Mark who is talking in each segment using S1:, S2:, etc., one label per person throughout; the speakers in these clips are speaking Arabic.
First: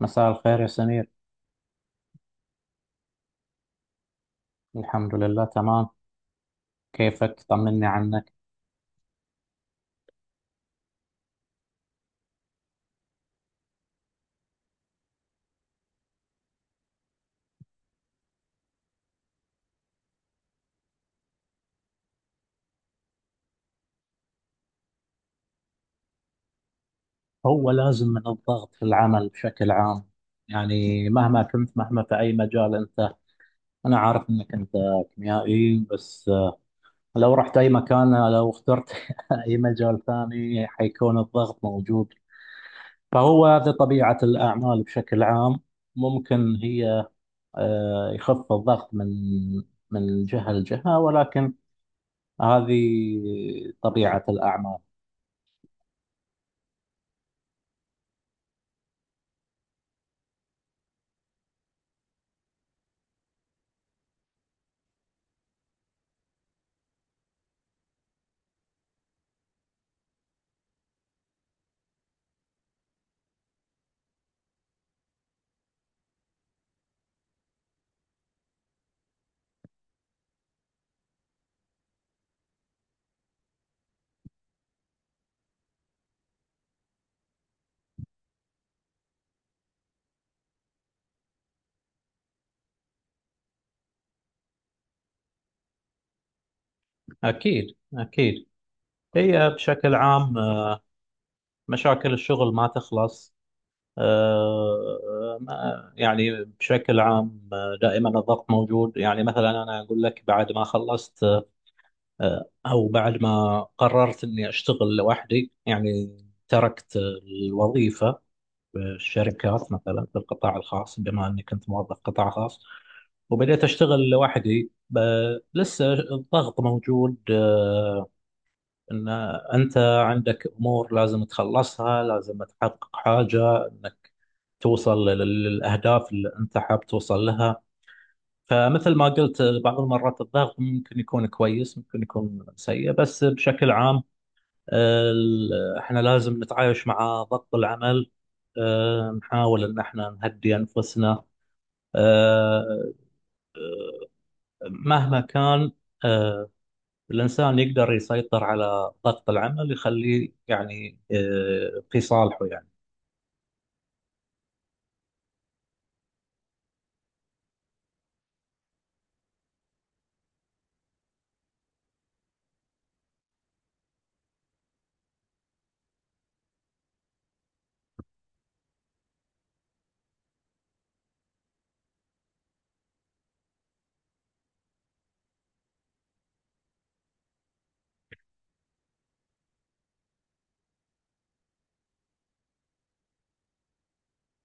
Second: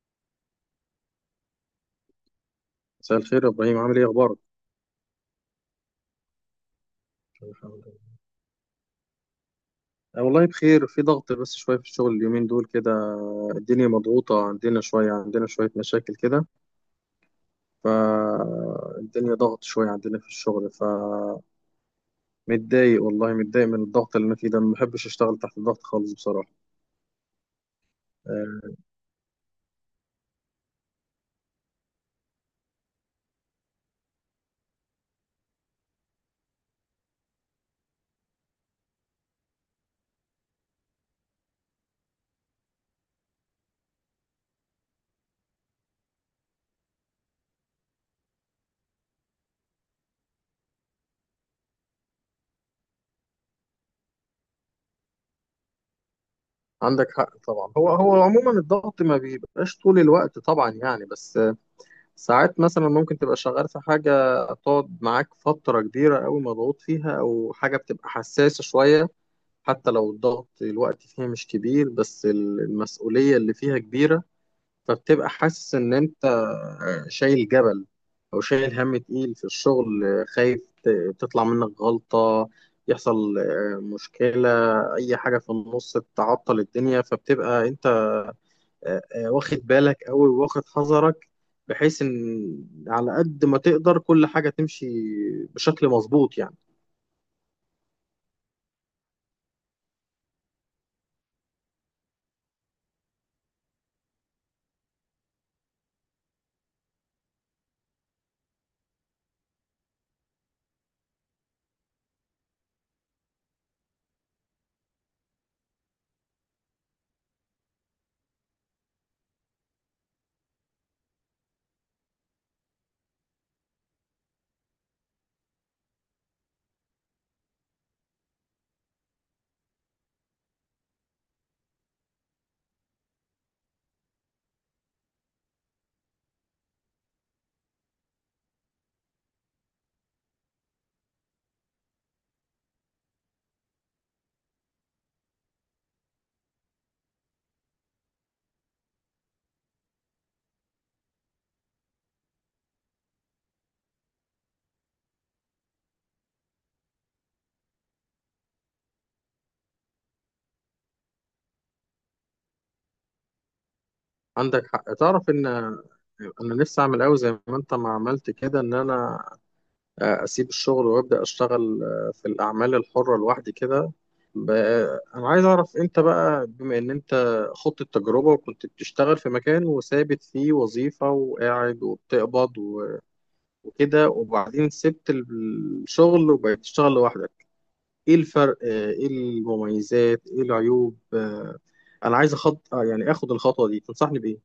S1: مساء الخير يا سمير.
S2: مساء الخير يا ابراهيم، عامل ايه اخبارك؟
S1: الحمد لله، تمام. كيفك؟
S2: الحمد
S1: طمني
S2: لله.
S1: عنك.
S2: أه والله بخير، في ضغط بس شويه في الشغل اليومين دول كده. الدنيا مضغوطه عندنا شويه، عندنا شويه مشاكل كده، فالدنيا ضغط شويه عندنا في الشغل. فمتضايق والله، متضايق من الضغط اللي انا فيه ده، ما بحبش اشتغل تحت الضغط خالص بصراحه.
S1: هو لازم من الضغط
S2: أه،
S1: في العمل بشكل عام، يعني مهما كنت، مهما في أي مجال أنت. أنا عارف أنك أنت كيميائي، بس لو رحت أي مكان، لو اخترت أي مجال ثاني، حيكون الضغط موجود. فهو هذه طبيعة الأعمال بشكل عام. ممكن هي يخف الضغط من جهة لجهة، ولكن هذه طبيعة الأعمال.
S2: عندك حق طبعا. هو عموما الضغط ما بيبقاش طول الوقت طبعا يعني، بس ساعات مثلا ممكن تبقى شغال في حاجه تقعد معاك فتره كبيره قوي مضغوط فيها، او حاجه بتبقى حساسه شويه، حتى لو الضغط الوقت فيها مش كبير بس المسؤولية اللي فيها كبيرة. فبتبقى حاسس إن أنت شايل جبل، أو شايل هم تقيل في الشغل، خايف تطلع منك غلطة، يحصل مشكلة، أي حاجة في النص تعطل الدنيا، فبتبقى أنت واخد بالك أوي، واخد حذرك، بحيث إن على قد ما تقدر كل حاجة تمشي بشكل مظبوط يعني.
S1: أكيد أكيد. هي بشكل عام، مشاكل الشغل ما تخلص. يعني بشكل عام، دائما الضغط موجود، يعني مثلا أنا أقول لك بعد ما خلصت أو بعد ما قررت إني أشتغل لوحدي، يعني تركت الوظيفة في الشركات، مثلا في القطاع الخاص، بما أني كنت موظف قطاع خاص وبدأت أشتغل لوحدي، لسه الضغط موجود. ان انت عندك امور لازم تخلصها، لازم تحقق حاجه انك توصل للاهداف اللي انت حاب توصل لها. فمثل ما قلت، بعض المرات الضغط ممكن يكون كويس، ممكن يكون سيء، بس بشكل عام احنا لازم نتعايش مع ضغط العمل، نحاول ان احنا نهدي انفسنا، آه، مهما كان، آه، الانسان يقدر يسيطر على ضغط العمل، يخليه يعني في صالحه يعني.
S2: عندك حق، تعرف ان انا نفسي اعمل قوي زي ما انت ما عملت كده، ان انا اسيب الشغل وابدا اشتغل في الاعمال الحره لوحدي كده. ب- انا عايز اعرف انت بقى، بما ان انت خضت التجربه وكنت بتشتغل في مكان وثابت فيه وظيفه وقاعد وبتقبض وكده، وبعدين سبت الشغل وبقيت تشتغل لوحدك، ايه الفرق، ايه المميزات، ايه العيوب؟ انا عايز اخد يعني اخد الخطوه دي، تنصحني بايه؟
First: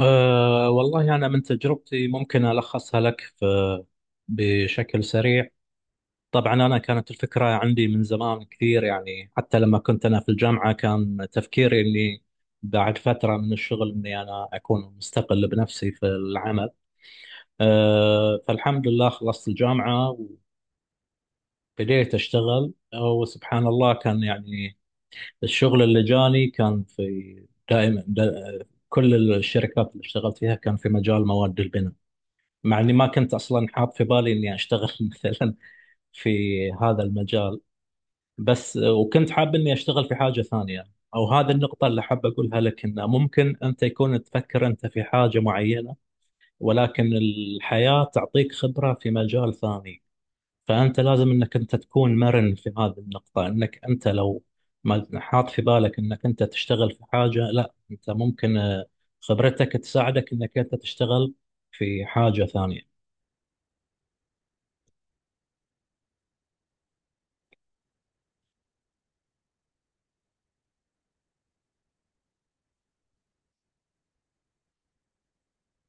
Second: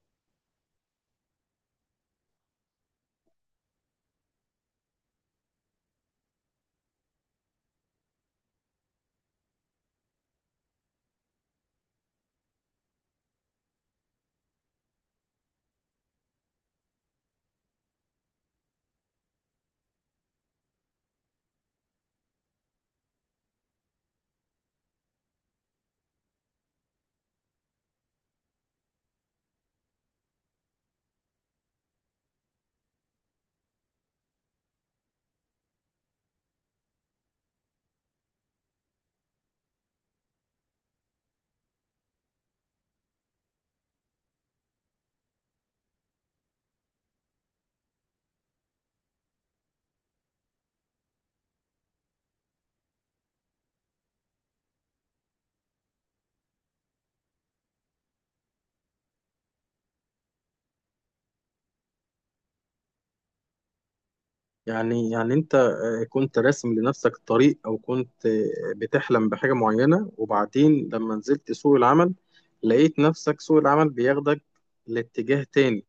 S1: أه والله، أنا من تجربتي ممكن ألخصها لك في بشكل سريع. طبعا أنا كانت الفكرة عندي من زمان كثير، يعني حتى لما كنت أنا في الجامعة كان تفكيري أني بعد فترة من الشغل أني أنا أكون مستقل بنفسي في العمل. أه، فالحمد لله خلصت الجامعة وبديت أشتغل. وسبحان الله، كان يعني الشغل اللي جاني كان في دائما دا كل الشركات اللي اشتغلت فيها كان في مجال مواد البناء، مع اني ما كنت اصلا حاط في بالي اني اشتغل مثلا في هذا المجال بس، وكنت حاب اني اشتغل في حاجه ثانيه. او هذه النقطه اللي حاب اقولها لك، انه ممكن انت يكون تفكر انت في حاجه معينه، ولكن الحياه تعطيك خبره في مجال ثاني. فانت لازم انك انت تكون مرن في هذه النقطه، انك انت لو ما حاط في بالك انك انت تشتغل في حاجه، لا انت ممكن خبرتك تساعدك انك انت تشتغل في حاجه ثانيه.
S2: يعني انت كنت راسم لنفسك طريق، او كنت بتحلم بحاجة معينة، وبعدين لما نزلت سوق العمل لقيت نفسك سوق العمل بياخدك لاتجاه تاني،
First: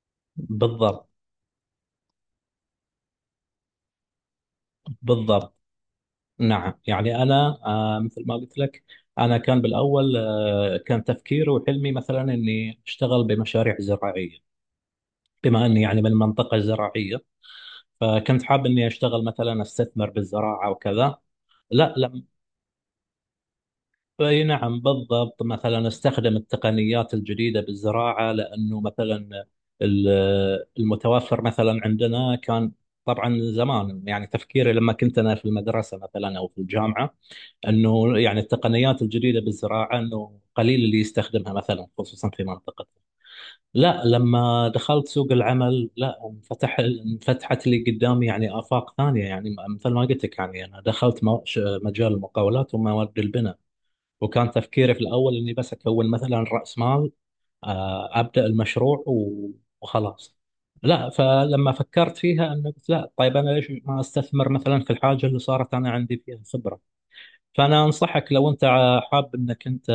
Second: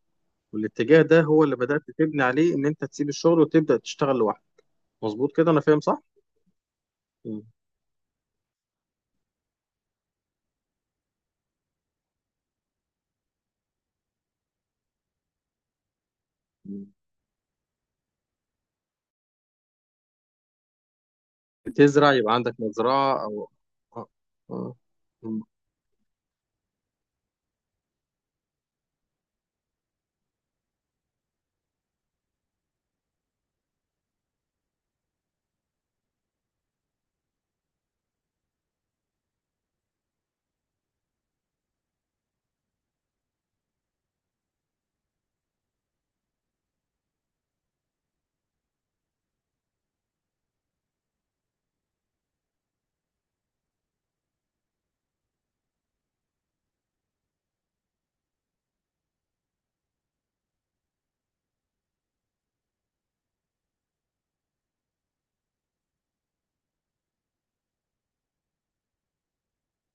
S2: والاتجاه
S1: بالضبط.
S2: ده هو اللي بدأت تبني عليه ان انت تسيب الشغل وتبدأ تشتغل لوحدك. مظبوط كده،
S1: بالضبط.
S2: انا فاهم صح؟
S1: نعم، يعني
S2: مم.
S1: أنا مثل ما قلت لك، أنا كان بالأول كان تفكيري وحلمي مثلا إني أشتغل بمشاريع زراعية، بما إني يعني من منطقة
S2: مم.
S1: زراعية، فكنت حاب إني أشتغل مثلا أستثمر بالزراعة وكذا. لا،
S2: بتزرع
S1: لا.
S2: يبقى عندك مزرعة او؟ آه.
S1: أي
S2: آه.
S1: نعم
S2: مم.
S1: بالضبط، مثلا أستخدم التقنيات الجديدة بالزراعة، لأنه مثلا ال- المتوفر مثلا عندنا كان، طبعا زمان يعني تفكيري لما كنت أنا في المدرسة مثلا أو في الجامعة، انه يعني التقنيات الجديده بالزراعه انه قليل اللي يستخدمها، مثلا خصوصا في منطقتنا. لا، لما دخلت سوق العمل، لا انفتحت لي قدامي يعني افاق ثانيه، يعني مثل ما قلت لك، يعني انا دخلت مجال المقاولات ومواد البناء. وكان تفكيري في الاول اني بس اكون مثلا راس مال، ابدا المشروع وخلاص. لا، فلما فكرت فيها انه قلت لا، طيب انا ليش ما استثمر مثلا في الحاجه اللي صارت انا عندي فيها خبره. فأنا أنصحك، لو أنت حاب أنك أنت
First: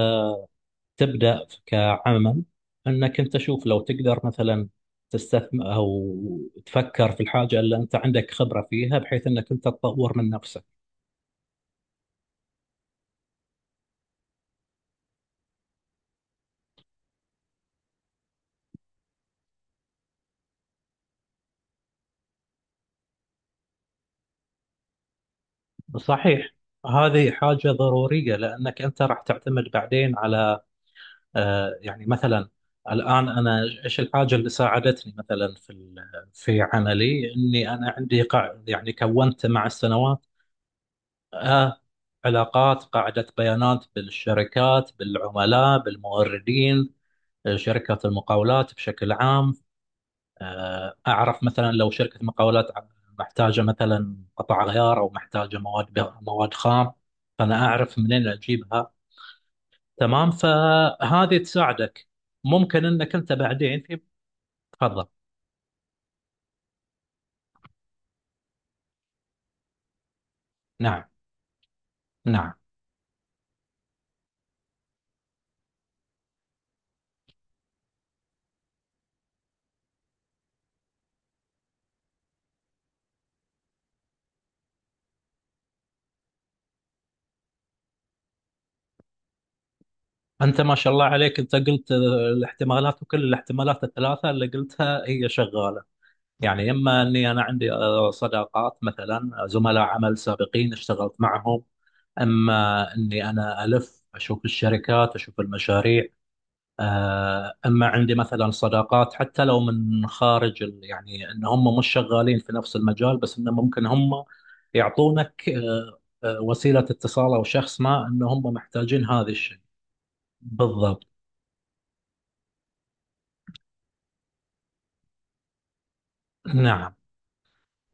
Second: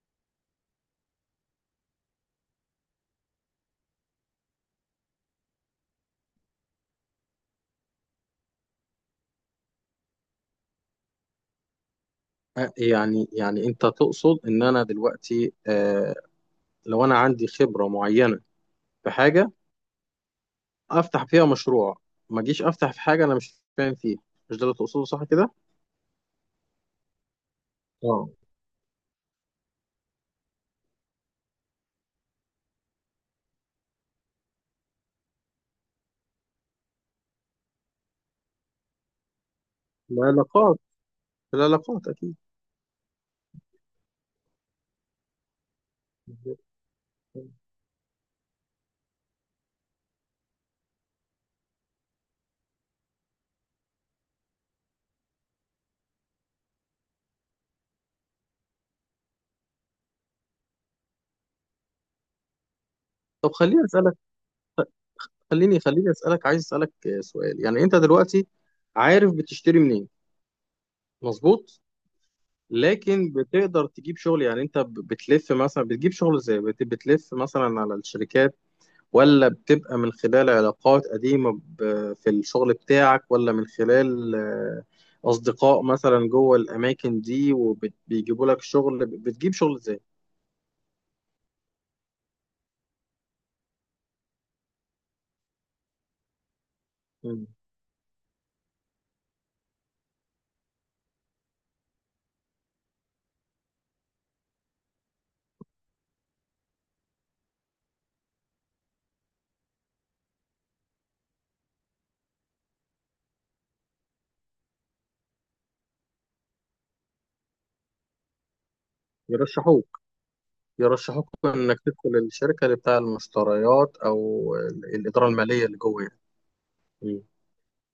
S1: تبدأ كعمل، أنك أنت شوف لو تقدر مثلا تستثمر أو تفكر في الحاجة اللي أنت عندك خبرة فيها، بحيث أنك أنت تطور من نفسك.
S2: يعني انت تقصد ان انا دلوقتي لو انا عندي خبرة معينة في حاجة افتح فيها مشروع، ما اجيش افتح في حاجه انا مش فاهم فيها، مش ده اللي تقصده صح كده؟
S1: صحيح. هذه حاجة
S2: اه.
S1: ضرورية، لأنك أنت راح تعتمد بعدين على يعني مثلا الآن، أنا إيش الحاجة اللي ساعدتني مثلا في عملي؟ إني أنا عندي يعني كونت مع السنوات
S2: العلاقات.
S1: آه
S2: العلاقات اكيد.
S1: علاقات، قاعدة بيانات بالشركات، بالعملاء، بالموردين. شركة المقاولات بشكل عام، آه أعرف مثلا لو شركة مقاولات محتاجة مثلا قطع غيار أو محتاجة مواد خام، فأنا أعرف منين أجيبها. تمام، فهذه تساعدك. ممكن أنك أنت
S2: طب
S1: بعدين
S2: خليني
S1: في...
S2: اسالك،
S1: تفضل.
S2: خليني اسالك، عايز اسالك سؤال، يعني انت دلوقتي عارف بتشتري منين؟
S1: نعم.
S2: مظبوط.
S1: نعم.
S2: لكن بتقدر تجيب شغل؟ يعني انت بتلف مثلا، بتجيب شغل ازاي؟ بتلف مثلا على الشركات، ولا بتبقى من خلال علاقات قديمة في الشغل بتاعك، ولا من خلال أصدقاء مثلا جوه الأماكن دي وبيجيبوا لك شغل؟ بتجيب شغل إزاي؟
S1: أنت ما شاء الله عليك، أنت قلت الاحتمالات، وكل الاحتمالات الثلاثة اللي قلتها هي شغالة، يعني إما أني أنا
S2: مم.
S1: عندي صداقات مثلا زملاء عمل سابقين اشتغلت معهم، أما أني أنا ألف أشوف الشركات، أشوف المشاريع، أما عندي مثلا صداقات حتى لو من خارج يعني أن هم مش شغالين في نفس المجال، بس أنه ممكن هم يعطونك وسيلة اتصال، أو شخص ما أن هم محتاجين هذا الشيء.
S2: يرشحوك.
S1: بالضبط.
S2: يرشحوك إنك تدخل الشركة اللي بتاع المشتريات أو الإدارة المالية اللي جوه يعني.
S1: نعم.
S2: مم.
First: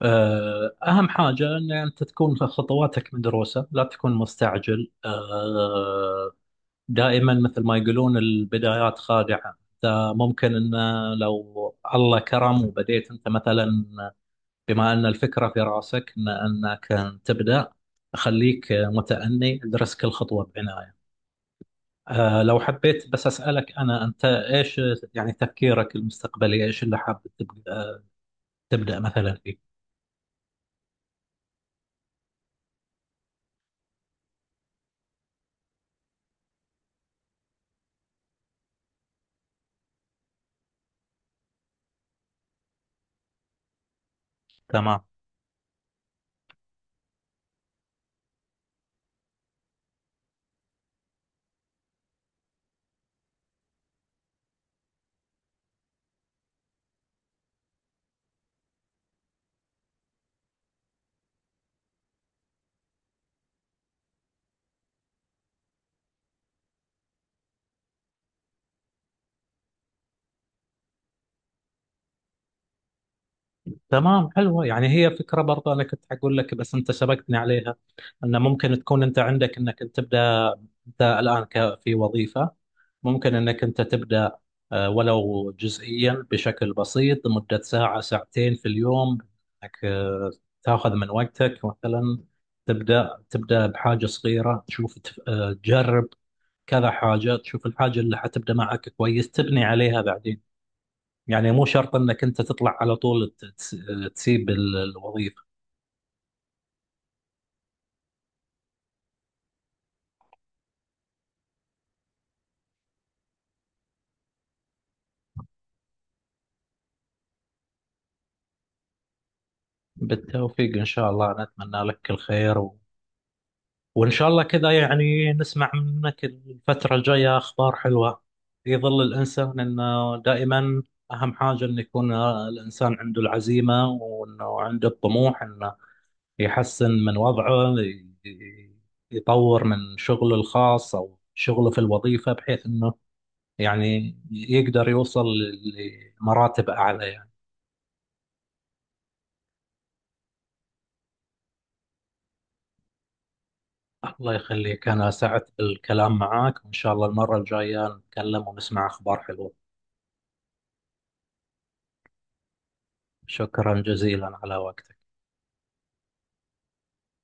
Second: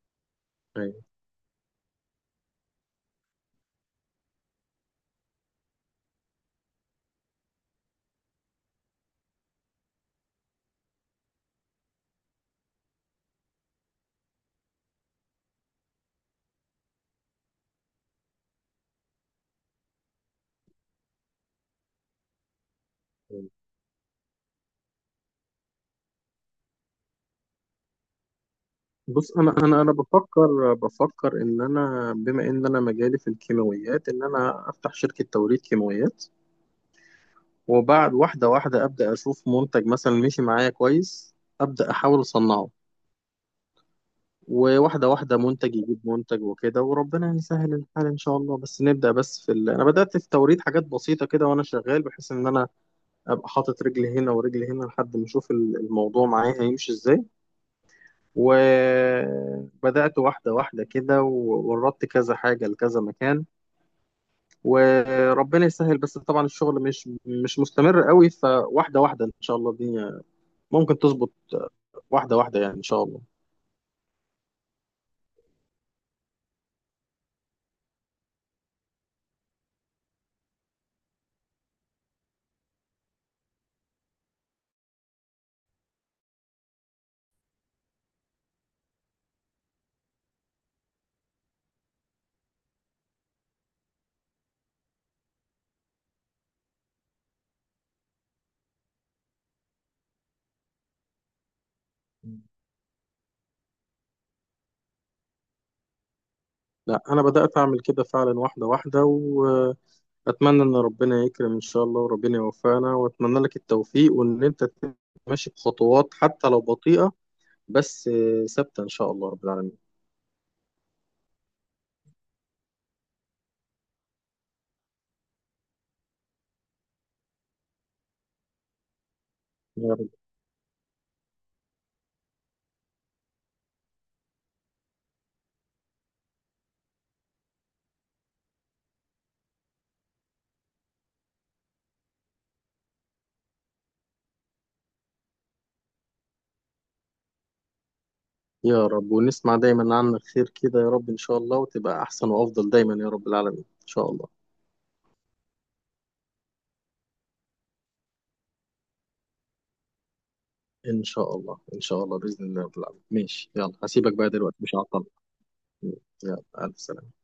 S2: أيوة.
S1: أهم حاجة أن أنت تكون في خطواتك مدروسة، لا تكون مستعجل. دائما مثل ما يقولون البدايات خادعة، أنت ممكن أن لو الله كرم وبديت أنت مثلا، بما أن الفكرة في رأسك أن أنك تبدأ، خليك متأني، ادرس كل خطوة بعناية. لو حبيت بس
S2: مم.
S1: أسألك، أنا أنت إيش يعني تفكيرك المستقبلي؟ إيش اللي حابب تبدأ،
S2: بص،
S1: مثلا
S2: أنا
S1: فيه؟
S2: أنا أنا بفكر، إن أنا بما إن أنا مجالي في الكيماويات، إن أنا أفتح شركة توريد كيماويات، وبعد واحدة واحدة أبدأ أشوف منتج مثلا مشي معايا كويس أبدأ أحاول أصنعه،
S1: تمام.
S2: وواحدة واحدة منتج يجيب منتج وكده، وربنا يسهل الحال إن شاء الله. بس نبدأ بس في ال... أنا بدأت في توريد حاجات بسيطة كده وأنا شغال، بحيث إن أنا أبقى حاطط رجلي هنا ورجلي هنا لحد ما أشوف الموضوع معايا هيمشي إزاي. وبدأت واحدة واحدة كده ووردت كذا حاجة لكذا مكان، وربنا يسهل، بس طبعا الشغل مش مستمر قوي، فواحدة واحدة إن شاء الله الدنيا ممكن تظبط، واحدة واحدة يعني إن شاء الله.
S1: تمام. حلوة يعني. هي فكرة برضه، أنا كنت أقول لك بس أنت شبكتني عليها، أن ممكن تكون أنت عندك أنك تبدأ. أنت الآن في وظيفة، ممكن أنك أنت تبدأ ولو جزئيا، بشكل بسيط، لمدة ساعة ساعتين في اليوم، أنك تاخذ من وقتك مثلا، تبدأ بحاجة صغيرة، تشوف تجرب كذا حاجة، تشوف الحاجة اللي حتبدأ معك كويس تبني عليها بعدين. يعني مو شرط انك انت تطلع على طول تسيب الوظيفة.
S2: لا أنا بدأت أعمل كده فعلا واحدة واحدة، وأتمنى إن ربنا يكرم إن شاء الله، وربنا يوفقنا، وأتمنى لك التوفيق، وإن أنت تبقى ماشي بخطوات حتى لو بطيئة بس ثابتة إن شاء الله رب العالمين.
S1: بالتوفيق ان شاء الله، انا اتمنى لك الخير، وان شاء الله كذا، يعني نسمع منك الفترة الجاية اخبار حلوة، في ظل الانسان
S2: يا رب.
S1: انه دائما اهم حاجة انه يكون الانسان عنده العزيمة، وانه عنده الطموح انه يحسن من وضعه، يطور من شغله الخاص او شغله في الوظيفة، بحيث انه يعني يقدر يوصل لمراتب اعلى يعني.
S2: يا رب ونسمع دايما عنك خير كده يا رب إن شاء الله، وتبقى أحسن وأفضل دايما يا رب العالمين إن شاء الله.
S1: الله يخليك، أنا سعدت بالكلام معاك، وإن شاء الله المرة الجاية نتكلم ونسمع أخبار حلوة.
S2: إن شاء الله إن شاء الله بإذن الله رب العالمين. ماشي، يلا
S1: شكرا
S2: هسيبك بقى
S1: جزيلا على
S2: دلوقتي، مش
S1: وقتك.
S2: هعطلك. يلا ألف سلامة.